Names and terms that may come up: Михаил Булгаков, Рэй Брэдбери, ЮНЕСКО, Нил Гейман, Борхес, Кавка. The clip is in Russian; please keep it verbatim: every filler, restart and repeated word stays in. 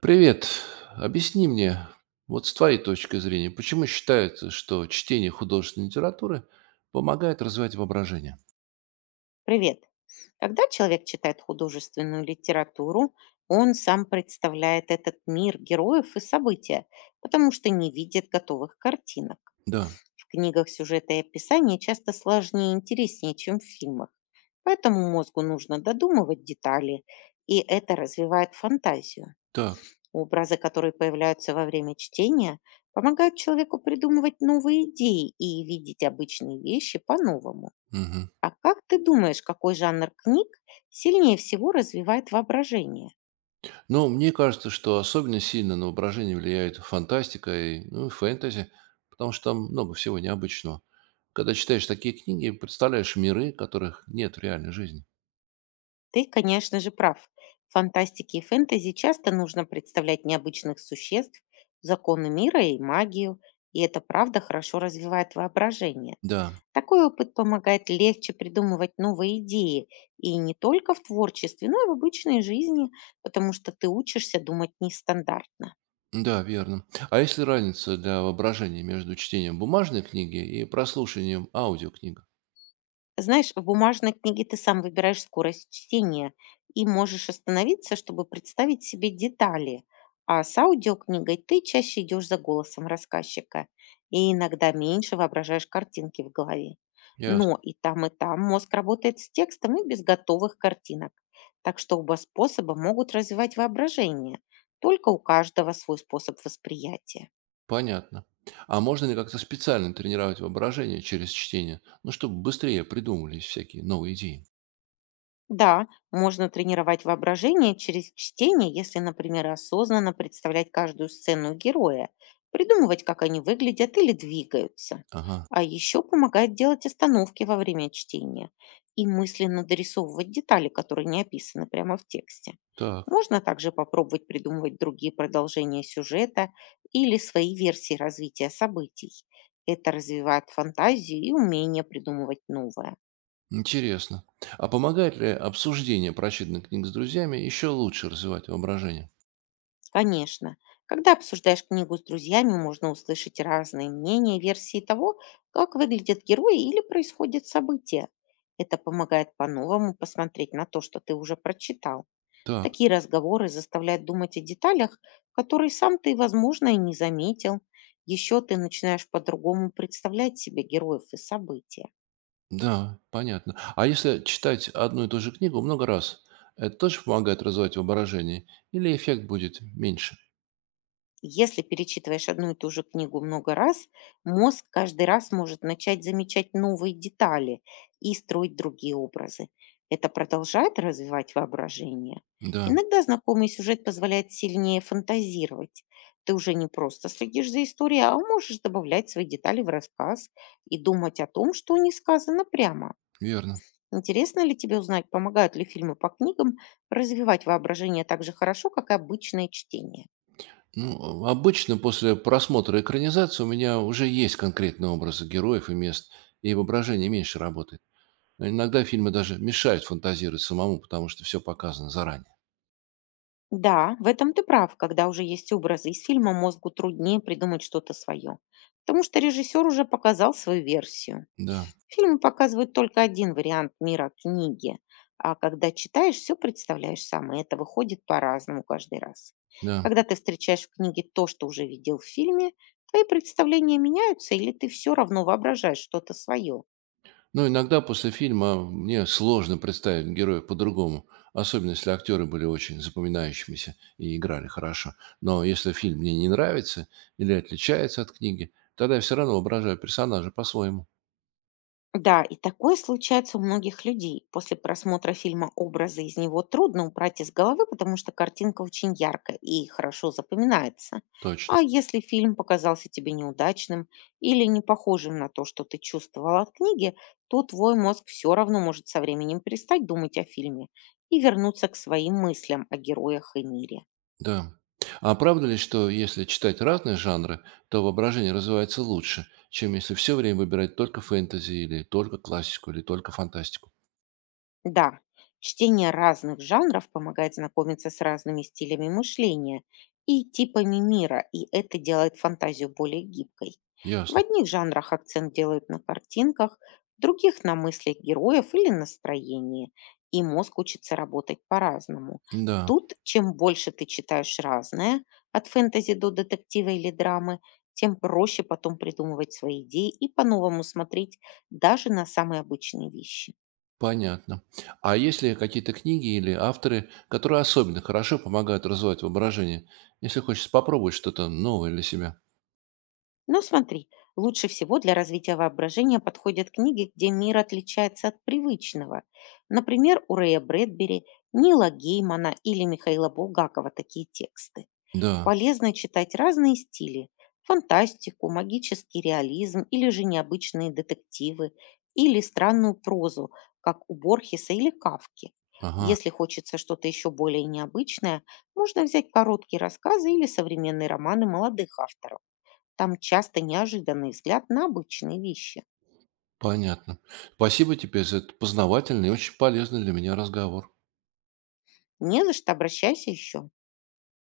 Привет. Объясни мне, вот с твоей точки зрения, почему считается, что чтение художественной литературы помогает развивать воображение? Привет. Когда человек читает художественную литературу, он сам представляет этот мир героев и события, потому что не видит готовых картинок. Да, В книгах сюжеты и описания часто сложнее и интереснее, чем в фильмах. Поэтому мозгу нужно додумывать детали, и это развивает фантазию. так. Образы, которые появляются во время чтения, помогают человеку придумывать новые идеи и видеть обычные вещи по-новому. Мгм. А как ты думаешь, какой жанр книг сильнее всего развивает воображение? Ну, мне кажется, что особенно сильно на воображение влияет фантастика и ну, и фэнтези, потому что там много всего необычного. Когда читаешь такие книги, представляешь миры, которых нет в реальной жизни. Ты, конечно же, прав. В фантастике и фэнтези часто нужно представлять необычных существ, законы мира и магию, и это правда хорошо развивает воображение. Да, Такой опыт помогает легче придумывать новые идеи, и не только в творчестве, но и в обычной жизни, потому что ты учишься думать нестандартно. да, верно. А если разница для воображения между чтением бумажной книги и прослушиванием аудиокниг? Знаешь, в бумажной книге ты сам выбираешь скорость чтения и можешь остановиться, чтобы представить себе детали. А с аудиокнигой ты чаще идешь за голосом рассказчика и иногда меньше воображаешь картинки в голове. Ясно. Но и там, и там мозг работает с текстом и без готовых картинок. Так что оба способа могут развивать воображение. Только у каждого свой способ восприятия. Понятно. А можно ли как-то специально тренировать воображение через чтение? Ну, чтобы быстрее придумывались всякие новые идеи. Да, можно тренировать воображение через чтение, если, например, осознанно представлять каждую сцену героя, придумывать, как они выглядят или двигаются. Ага, А еще помогает делать остановки во время чтения и мысленно дорисовывать детали, которые не описаны прямо в тексте. так, Можно также попробовать придумывать другие продолжения сюжета или свои версии развития событий. Это развивает фантазию и умение придумывать новое. интересно. А помогает ли обсуждение прочитанных книг с друзьями еще лучше развивать воображение? Конечно. Когда обсуждаешь книгу с друзьями, можно услышать разные мнения, версии того, как выглядят герои или происходят события. Это помогает по-новому посмотреть на то, что ты уже прочитал. Так, Такие разговоры заставляют думать о деталях, которые сам ты, возможно, и не заметил. Еще ты начинаешь по-другому представлять себе героев и события. да, понятно. А если читать одну и ту же книгу много раз, это тоже помогает развивать воображение? Или эффект будет меньше? Если перечитываешь одну и ту же книгу много раз, мозг каждый раз может начать замечать новые детали и строить другие образы. Это продолжает развивать воображение. Да, Иногда знакомый сюжет позволяет сильнее фантазировать. Ты уже не просто следишь за историей, а можешь добавлять свои детали в рассказ и думать о том, что не сказано прямо. верно. Интересно ли тебе узнать, помогают ли фильмы по книгам развивать воображение так же хорошо, как и обычное чтение? Ну, обычно после просмотра экранизации у меня уже есть конкретные образы героев и мест, и воображение меньше работает. Но иногда фильмы даже мешают фантазировать самому, потому что все показано заранее. Да, в этом ты прав. Когда уже есть образы из фильма, мозгу труднее придумать что-то свое. Потому что режиссер уже показал свою версию. Да, Фильмы показывают только один вариант мира книги. А когда читаешь, все представляешь сам, и это выходит по-разному каждый раз. да. Когда ты встречаешь в книге то, что уже видел в фильме, твои представления меняются, или ты все равно воображаешь что-то свое. Но иногда после фильма мне сложно представить героя по-другому, особенно если актеры были очень запоминающимися и играли хорошо. Но если фильм мне не нравится или отличается от книги, тогда я все равно воображаю персонажа по-своему. Да, и такое случается у многих людей. После просмотра фильма образы из него трудно убрать из головы, потому что картинка очень яркая и хорошо запоминается. Точно. А если фильм показался тебе неудачным или не похожим на то, что ты чувствовал от книги, то твой мозг все равно может со временем перестать думать о фильме и вернуться к своим мыслям о героях и мире. Да. А правда ли, что если читать разные жанры, то воображение развивается лучше, чем если все время выбирать только фэнтези или только классику или только фантастику? Да, чтение разных жанров помогает знакомиться с разными стилями мышления и типами мира, и это делает фантазию более гибкой. В Ясно. одних жанрах акцент делают на картинках, в других– на мыслях героев или настроении, и мозг учится работать по-разному. Да, Тут, чем больше ты читаешь разное, от фэнтези до детектива или драмы, тем проще потом придумывать свои идеи и по-новому смотреть даже на самые обычные вещи. понятно. А есть ли какие-то книги или авторы, которые особенно хорошо помогают развивать воображение, если хочется попробовать что-то новое для себя? Но смотри, лучше всего для развития воображения подходят книги, где мир отличается от привычного. Например, у Рэя Брэдбери, Нила Геймана или Михаила Булгакова такие тексты. Да, Полезно читать разные стили– фантастику, магический реализм или же необычные детективы, или странную прозу, как у Борхеса или Кавки. ага, Если хочется что-то еще более необычное, можно взять короткие рассказы или современные романы молодых авторов. Там часто неожиданный взгляд на обычные вещи. понятно. Спасибо тебе за этот познавательный и очень полезный для меня разговор. Не за что, обращайся еще.